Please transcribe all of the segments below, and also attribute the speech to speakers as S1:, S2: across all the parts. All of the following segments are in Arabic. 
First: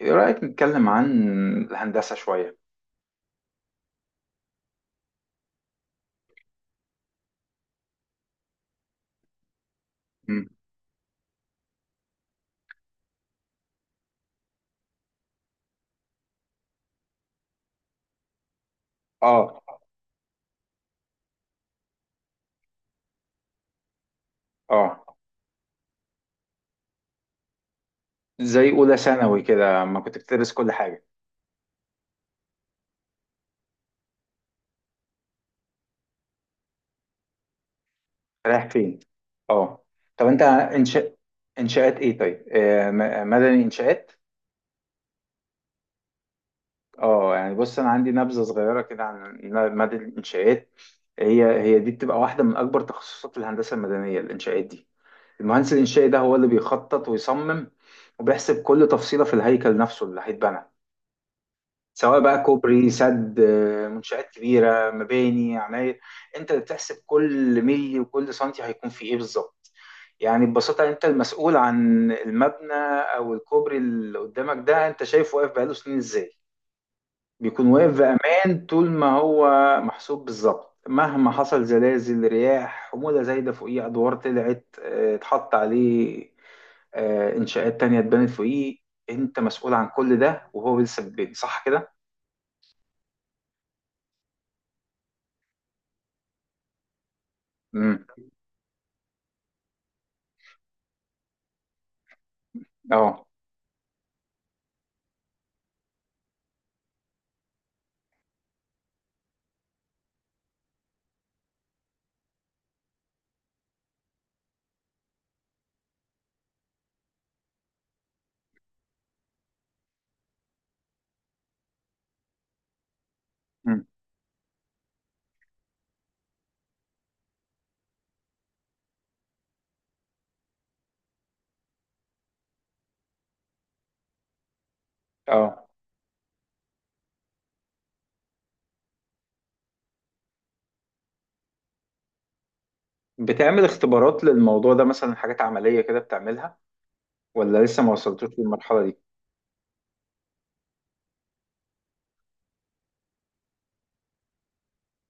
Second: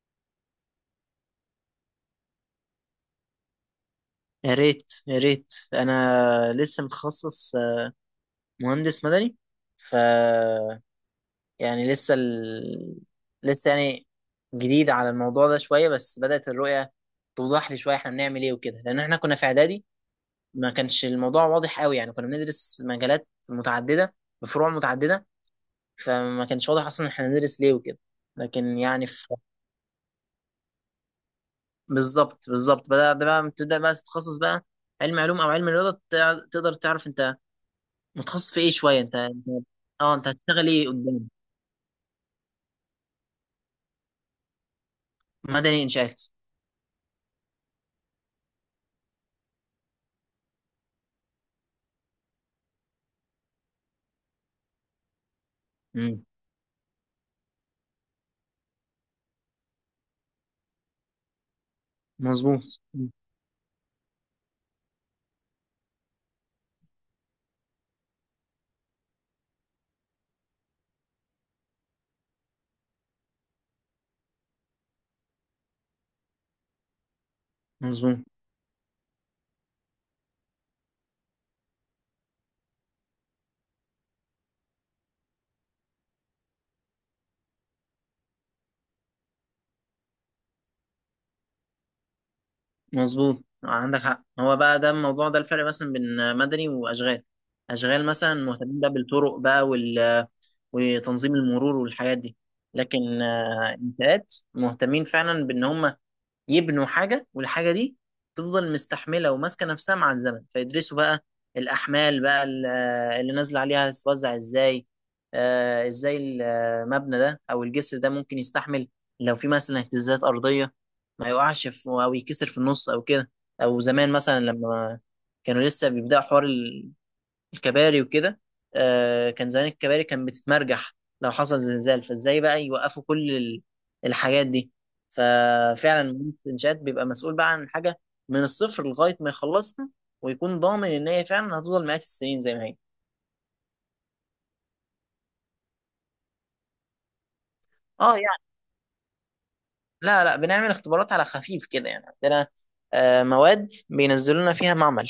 S1: ايه رأيك نتكلم عن الهندسة شوية؟
S2: يا ريت، يا ريت انا لسه متخصص، مهندس مدني. ف
S1: مم.
S2: يعني لسه ال... لسه يعني جديد على الموضوع ده شويه، بس بدأت الرؤيه توضح لي شويه احنا بنعمل ايه وكده، لان احنا كنا في
S1: اه،
S2: اعدادي ما كانش الموضوع واضح قوي. يعني كنا بندرس مجالات متعدده بفروع
S1: اه.
S2: متعدده، فما كانش واضح اصلا احنا بندرس ليه وكده،
S1: زي
S2: لكن
S1: اولى
S2: يعني في...
S1: ثانوي كده ما كنت بتدرس كل حاجة.
S2: بالظبط. بدأت بقى تبدأ بقى تتخصص بقى، علم علوم او علم رياضه، تقدر تعرف انت متخصص في
S1: رايح
S2: ايه
S1: فين؟
S2: شويه.
S1: اه.
S2: اه،
S1: طب
S2: انت
S1: انت
S2: هتشتغل ايه قدام.
S1: انشاءات ايه؟ طيب، مدني انشاءات.
S2: مدني انشاءات.
S1: اه، يعني بص، انا عندي نبذة صغيرة كده عن مدني الانشاءات. هي دي بتبقى واحدة من اكبر تخصصات الهندسة المدنية، الانشاءات دي. المهندس الانشائي ده
S2: امم،
S1: هو اللي بيخطط ويصمم، وبيحسب كل تفصيلة في الهيكل نفسه اللي هيتبنى، سواء بقى
S2: مظبوط.
S1: كوبري،
S2: مم.
S1: سد، منشآت كبيرة، مباني، عماير. انت اللي بتحسب كل ملي وكل سنتي هيكون فيه ايه بالظبط. يعني ببساطة انت المسؤول عن المبنى او الكوبري اللي قدامك ده، انت شايف واقف بقاله سنين ازاي؟ بيكون واقف
S2: مظبوط
S1: بأمان طول ما هو محسوب بالظبط، مهما حصل زلازل، رياح، حمولة زايدة فوقيه، أدوار طلعت اتحط عليه، إنشاءات تانية اتبنت فوقيه. أنت مسؤول عن كل ده وهو لسه في البيت، صح كده؟
S2: مظبوط عندك حق. هو بقى ده الموضوع، ده الفرق مثلا بين مدني واشغال. اشغال مثلا مهتمين بقى بالطرق بقى وتنظيم المرور والحاجات دي، لكن
S1: اه.
S2: انشاءات مهتمين فعلا بان هم يبنوا حاجة، والحاجة دي تفضل مستحملة وماسكة نفسها مع الزمن. فيدرسوا بقى الأحمال بقى، اللي نازلة عليها هتتوزع ازاي، آه ازاي المبنى ده أو الجسر ده ممكن يستحمل لو في مثلا اهتزازات أرضية، ما يقعش في أو يكسر في النص أو كده. أو
S1: مم.
S2: زمان مثلا لما كانوا لسه بيبدأوا حوار الكباري وكده، كان زمان الكباري كان بتتمرجح لو حصل زلزال، فازاي بقى يوقفوا كل الحاجات دي.
S1: اه،
S2: ففعلا مدير الانشاءات بيبقى مسؤول بقى عن حاجه من الصفر لغايه ما يخلصها، ويكون ضامن ان هي فعلا هتفضل مئات السنين زي ما هي.
S1: بتعمل اختبارات للموضوع ده مثلا، حاجات عملية كده بتعملها؟ ولا لسه ما
S2: اه
S1: وصلتوش
S2: يعني،
S1: للمرحلة دي؟
S2: لا لا، بنعمل اختبارات على خفيف كده. يعني عندنا مواد بينزلوا لنا فيها معمل.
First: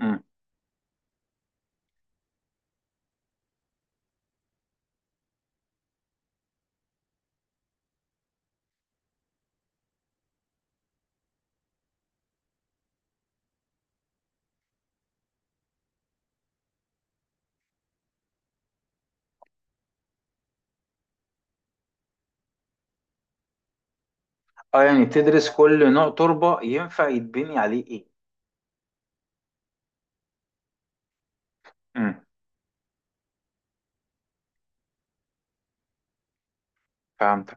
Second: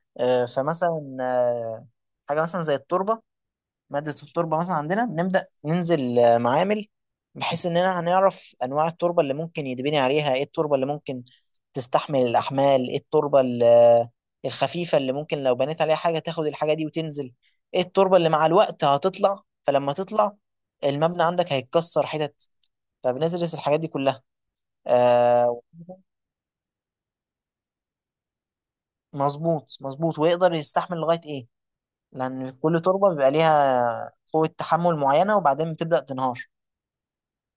S1: مم.
S2: فمثلا حاجه مثلا زي التربه. مادة التربة مثلا عندنا بنبدأ ننزل معامل، بحيث إننا هنعرف أنواع التربة اللي ممكن يتبني عليها، إيه التربة اللي ممكن تستحمل الأحمال، إيه التربة الخفيفة اللي ممكن لو بنيت عليها حاجة تاخد الحاجة دي وتنزل، إيه التربة اللي مع الوقت هتطلع، فلما تطلع المبنى عندك هيتكسر حتت. فبندرس الحاجات دي كلها.
S1: اه، يعني تدرس
S2: آه،
S1: كل نوع تربة ينفع يتبني عليه ايه.
S2: مظبوط ويقدر يستحمل لغاية إيه،
S1: مم.
S2: لأن كل تربة بيبقى ليها قوة تحمل معينة وبعدين بتبدأ تنهار.
S1: فهمت.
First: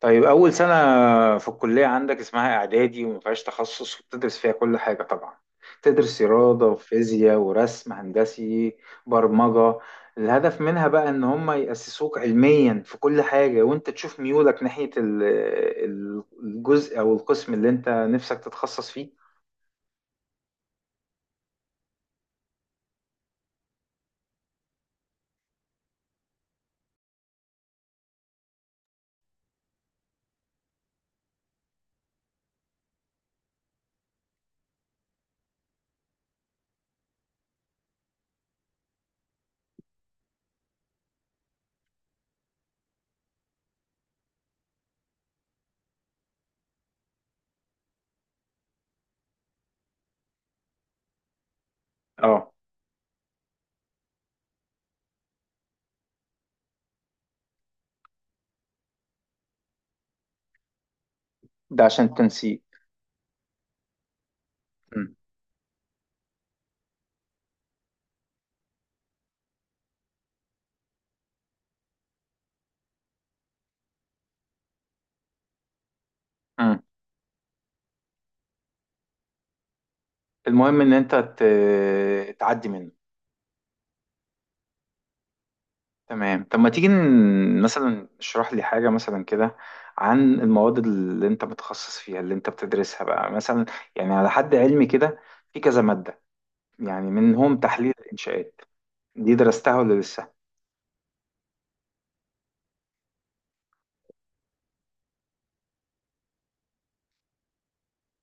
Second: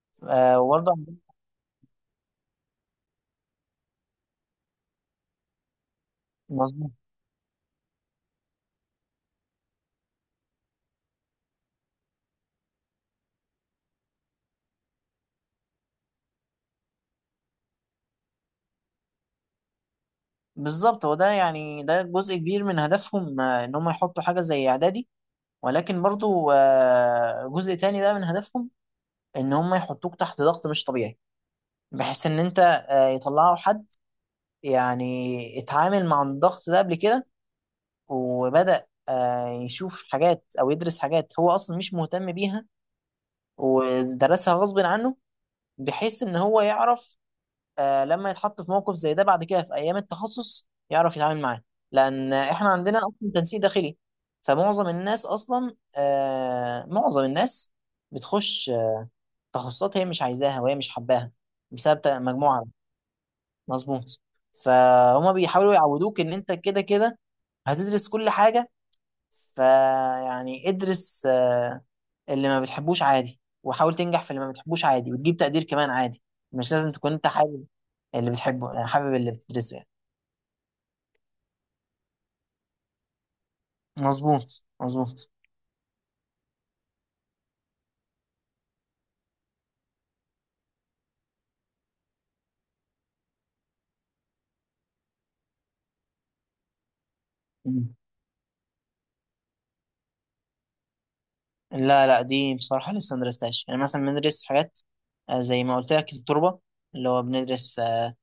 S1: طيب، أول
S2: آه،
S1: سنة
S2: وبرضه
S1: في الكلية عندك اسمها إعدادي، وما فيهاش تخصص، وبتدرس فيها كل حاجة طبعا. تدرس رياضة
S2: مظبوط.
S1: وفيزياء ورسم هندسي، برمجة. الهدف منها بقى إن هم يأسسوك علميا في كل حاجة، وأنت تشوف ميولك ناحية الجزء أو القسم اللي أنت نفسك تتخصص فيه.
S2: بالظبط، هو ده يعني ده جزء كبير من هدفهم، ان هم يحطوا حاجه زي اعدادي، ولكن برضو جزء تاني بقى من هدفهم ان هم يحطوك تحت ضغط مش طبيعي، بحيث ان انت، يطلعوا حد يعني اتعامل مع الضغط ده قبل كده وبدأ يشوف حاجات او يدرس حاجات هو اصلا مش مهتم بيها، ودرسها غصب عنه، بحيث ان هو يعرف لما يتحط في موقف زي ده بعد كده في ايام التخصص يعرف يتعامل معاه. لان
S1: اه.
S2: احنا عندنا اصلا تنسيق داخلي، فمعظم الناس اصلا آه، معظم الناس بتخش تخصصات هي مش عايزاها وهي مش حباها
S1: ده
S2: بسبب
S1: عشان تنسيق.
S2: مجموعة. مظبوط.
S1: م.
S2: فهما بيحاولوا يعودوك ان انت كده كده هتدرس كل حاجة. فيعني ادرس اللي ما بتحبوش عادي، وحاول تنجح في اللي ما بتحبوش عادي، وتجيب تقدير كمان عادي. مش
S1: م.
S2: لازم تكون انت حابب اللي بتحبه، يعني حابب اللي بتدرسه يعني.
S1: المهم إن أنت تعدي منه.
S2: مظبوط.
S1: تمام. طب ما تيجي مثلا اشرح لي حاجة مثلا كده، عن المواد اللي انت متخصص فيها، اللي انت بتدرسها بقى مثلا. يعني على حد علمي كده، في كذا مادة، يعني منهم تحليل
S2: مم.
S1: الإنشاءات. دي درستها ولا لسه؟
S2: لا لا، دي بصراحة لسه مدرستهاش. يعني مثلا بندرس حاجات زي ما قلت لك التربة، اللي هو بندرس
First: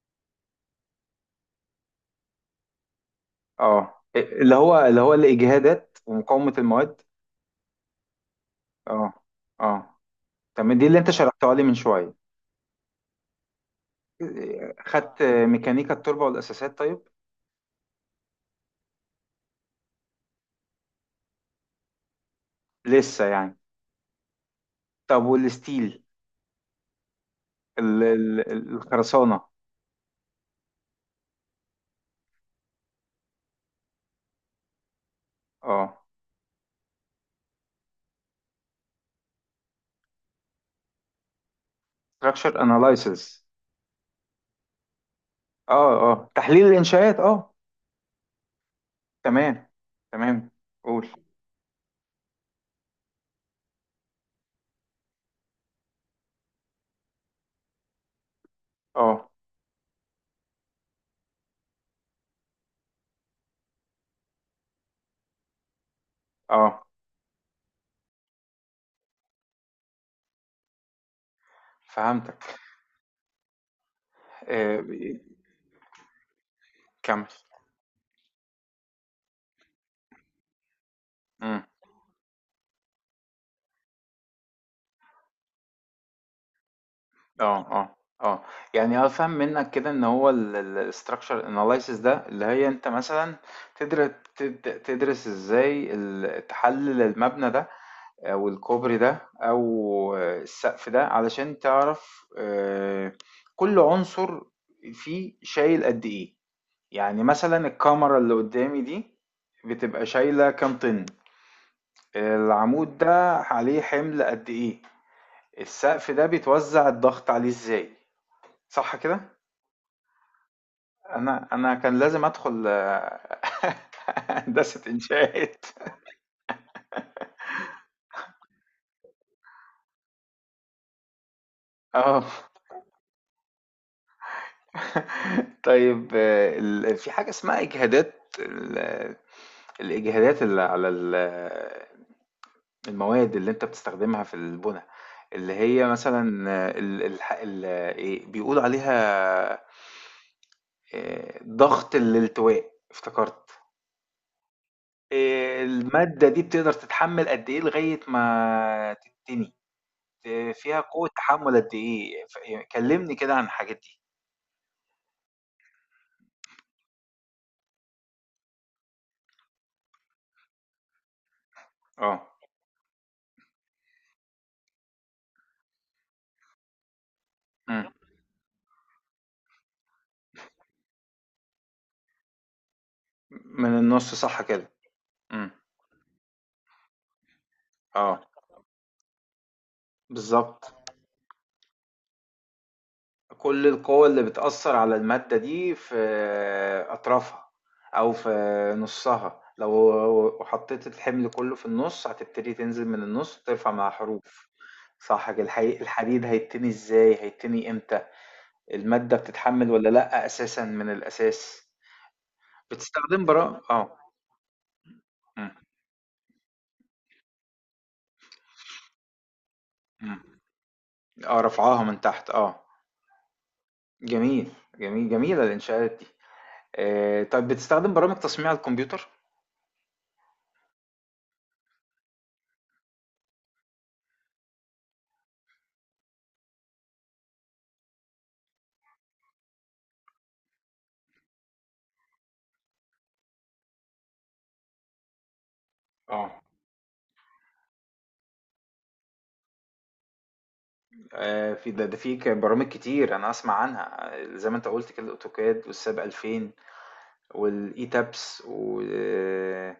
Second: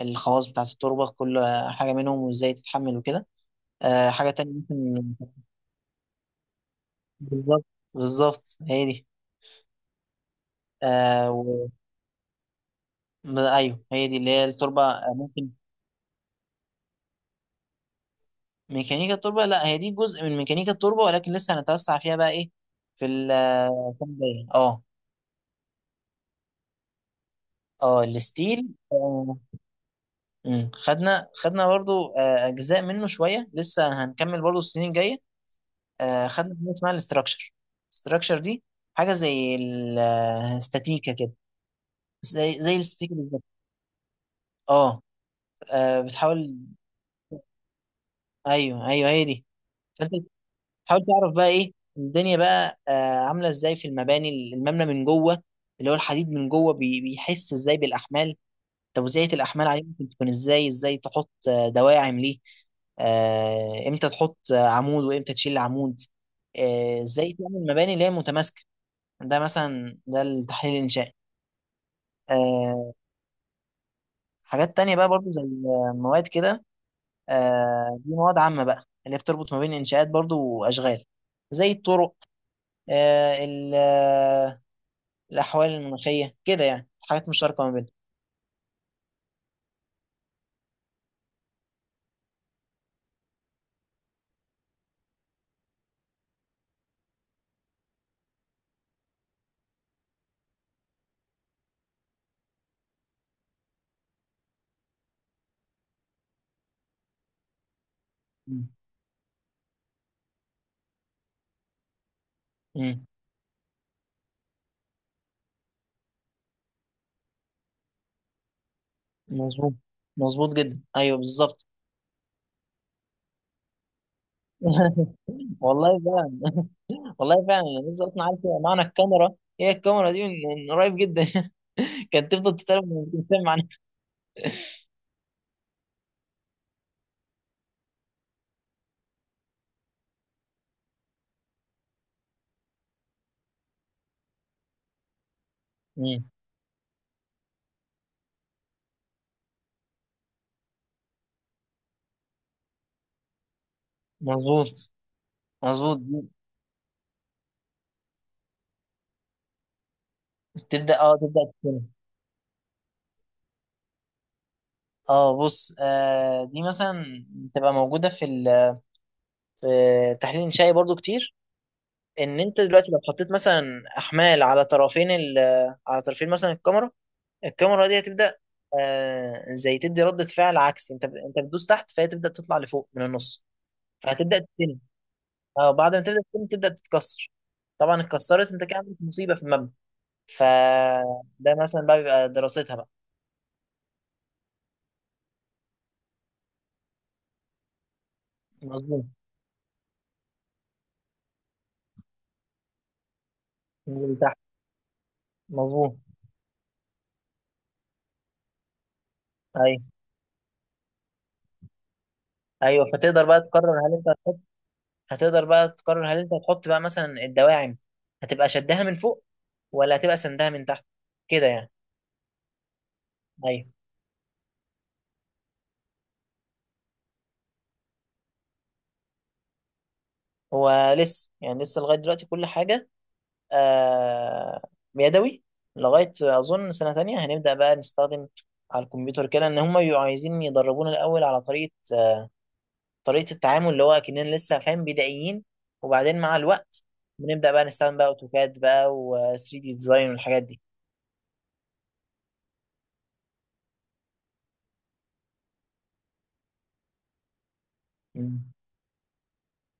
S2: الخواص بتاعة التربة، كل حاجة منهم وازاي تتحمل وكده.
S1: اه،
S2: آه، حاجة تانية
S1: اللي هو
S2: ممكن.
S1: الإجهادات ومقاومة المواد.
S2: بالظبط، بالظبط هي دي.
S1: اه، اه، تمام، دي اللي انت
S2: آه،
S1: شرحتها لي
S2: و...
S1: من شوية.
S2: ايوه هي دي اللي هي التربة، آه،
S1: خدت
S2: ممكن.
S1: ميكانيكا التربة والأساسات طيب؟
S2: ميكانيكا التربه، لا هي دي جزء من ميكانيكا التربه، ولكن لسه هنتوسع فيها بقى ايه. في
S1: لسه يعني.
S2: السنه الجايه، اه.
S1: طب والستيل،
S2: اه الستيل،
S1: الخرسانة.
S2: مم. خدنا برضو اجزاء منه شويه، لسه هنكمل برضو السنين الجايه.
S1: اه،
S2: خدنا حاجه اسمها الاستراكشر. الاستراكشر دي حاجه زي الاستاتيكا كده،
S1: structure
S2: زي الاستاتيكا
S1: analysis.
S2: بالظبط. اه، آه،
S1: اه، اه،
S2: بتحاول
S1: تحليل الانشاءات، اه.
S2: ايوه ايوه هي دي.
S1: تمام،
S2: فانت
S1: تمام،
S2: حاول
S1: قول.
S2: تعرف بقى ايه الدنيا بقى آه عامله ازاي في المباني، المبنى من جوه اللي هو الحديد من جوه بيحس ازاي بالاحمال، توزيعه
S1: اه،
S2: الاحمال عليه ممكن تكون ازاي، ازاي تحط دواعم ليه، امتى تحط عمود وامتى تشيل عمود،
S1: اه،
S2: ازاي تعمل مباني اللي هي متماسكه. ده مثلا ده التحليل الانشائي.
S1: فهمتك.
S2: آه، حاجات
S1: آه،
S2: تانية بقى برضو زي مواد كده.
S1: كمل.
S2: دي مواد عامة بقى، اللي هي بتربط ما بين الانشاءات برضو واشغال،
S1: امم.
S2: زي الطرق، آه، ال- الأحوال المناخية كده، يعني حاجات مشتركة ما
S1: اه،
S2: بيننا.
S1: اه، اه، يعني افهم منك كده ان هو الاستراكشر اناليسيس ده، اللي هي انت مثلا تدرس تدرس ازاي تحلل المبنى ده او الكوبري ده او السقف ده، علشان تعرف كل عنصر فيه شايل قد ايه. يعني مثلا الكاميرا اللي
S2: مم.
S1: قدامي دي بتبقى شايلة كام طن؟ العمود
S2: مم.
S1: ده عليه حمل قد ايه؟ السقف ده بيتوزع الضغط عليه ازاي؟ صح كده؟
S2: مظبوط مظبوط جدا، أيوه
S1: انا
S2: بالظبط.
S1: انا كان لازم ادخل هندسة انشاءات.
S2: والله فعلا، والله فعلا. أنا لسه أصلا عارف معنى الكاميرا، هي الكاميرا دي من من قريب جدا.
S1: اه،
S2: كانت تفضل تتكلم وتتكلم معناها.
S1: طيب، في حاجة اسمها اجهادات، الاجهادات اللي على المواد اللي أنت بتستخدمها في البنا، اللي هي
S2: مم.
S1: مثلًا، آه، ال الح ال إيه بيقولوا عليها؟ ضغط الالتواء افتكرت،
S2: مظبوط مظبوط
S1: المادة
S2: دي.
S1: دي بتقدر تتحمل قد إيه لغاية ما تتني، فيها
S2: تبدأ
S1: قوة
S2: اه تبدأ
S1: تحمل قد
S2: تتكلم.
S1: إيه؟ ف ي كلمني كده عن الحاجات دي.
S2: اه بص، آه دي مثلا تبقى موجودة في تحليل إنشائي برضو كتير.
S1: آه،
S2: إن أنت دلوقتي لو حطيت مثلا أحمال على طرفين ال على طرفين مثلا الكاميرا، الكاميرا
S1: إمم،
S2: دي هتبدا، آه زي تدي ردة فعل عكسي. انت بتدوس تحت فهي تبدا تطلع لفوق من النص،
S1: من النُص
S2: فهتبدا
S1: صح كده،
S2: تتني.
S1: إمم.
S2: اه، بعد ما تبدا تتني تبدا تتكسر، طبعا
S1: آه،
S2: اتكسرت انت كده عملت مصيبه في المبنى.
S1: بالضبط.
S2: فده مثلا بقى بيبقى دراستها بقى.
S1: كل القوى اللي بتأثر على المادة دي في أطرافها أو في
S2: مظبوط.
S1: نصها. لو حطيت الحمل كله في النص هتبتدي تنزل من النص ترفع مع
S2: تنزل تحت.
S1: حروف. صح كده؟
S2: مظبوط.
S1: الحديد هيتني ازاي؟ هيتني امتى؟ المادة بتتحمل
S2: ايوه
S1: ولا لأ أساسا من الأساس؟
S2: ايوه،
S1: بتستخدم
S2: فتقدر بقى
S1: براءة،
S2: تقرر هل
S1: اه.
S2: انت هتحط هتقدر
S1: مم.
S2: بقى تقرر هل انت هتحط بقى مثلا الدواعم، هتبقى شدها من فوق ولا هتبقى
S1: مم.
S2: سندها من تحت
S1: اه،
S2: كده يعني.
S1: رفعها من تحت، اه.
S2: ايوه.
S1: جميل، جميل، جميلة الإنشاءات دي. طيب بتستخدم برامج تصميم على الكمبيوتر؟
S2: هو لسه يعني، لسه لغايه دلوقتي كل حاجه آه يدوي. لغاية أظن سنة تانية هنبدأ بقى نستخدم على الكمبيوتر كده. إن هما بيبقوا عايزين يدربونا الأول على طريقة التعامل، اللي هو كأننا لسه فاهم بدائيين، وبعدين
S1: اه.
S2: مع الوقت بنبدأ بقى نستخدم بقى أوتوكاد بقى و 3 دي ديزاين والحاجات دي.
S1: في ده, ده في برامج كتير انا اسمع عنها، زي ما انت قلت كده، الاوتوكاد والساب 2000 والاي تابس
S2: مم.
S1: و... آه،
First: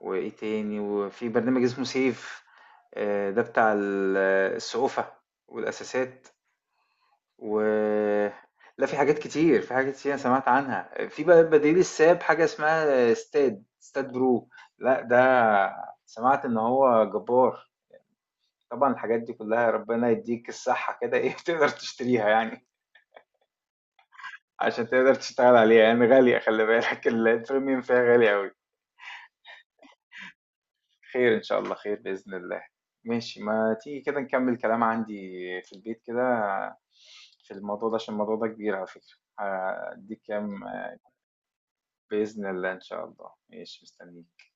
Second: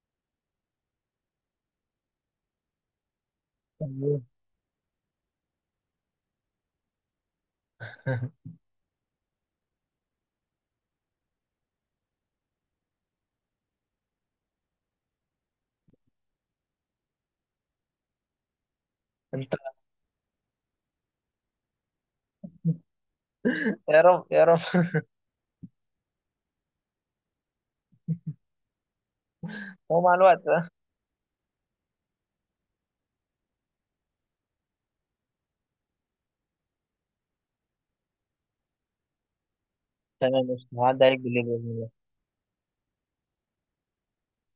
S1: وايه تاني، وفي برنامج اسمه سيف، ده بتاع
S2: تمام.
S1: السقوفة والاساسات، و لا، في حاجات كتير، في حاجات كتير انا سمعت عنها، في بقى بديل الساب حاجة اسمها ستاد برو. لا، ده سمعت ان هو جبار. طبعا الحاجات دي
S2: انت،
S1: كلها ربنا يديك الصحة كده، ايه، تقدر تشتريها يعني
S2: يا رب يا رب.
S1: عشان تقدر تشتغل عليها، يعني غالية، خلي بالك، البريميوم فيها غالي أوي.
S2: هو مع الوقت بقى.
S1: خير، إن شاء الله خير، بإذن الله. ماشي، ما تيجي كده نكمل، كلام عندي في البيت كده في الموضوع ده، عشان الموضوع ده كبير، على فكرة هديك
S2: تمام،
S1: كام.
S2: قشطة. هعدي عليك بالليل.
S1: بإذن الله، إن شاء الله، ماشي، مستنيك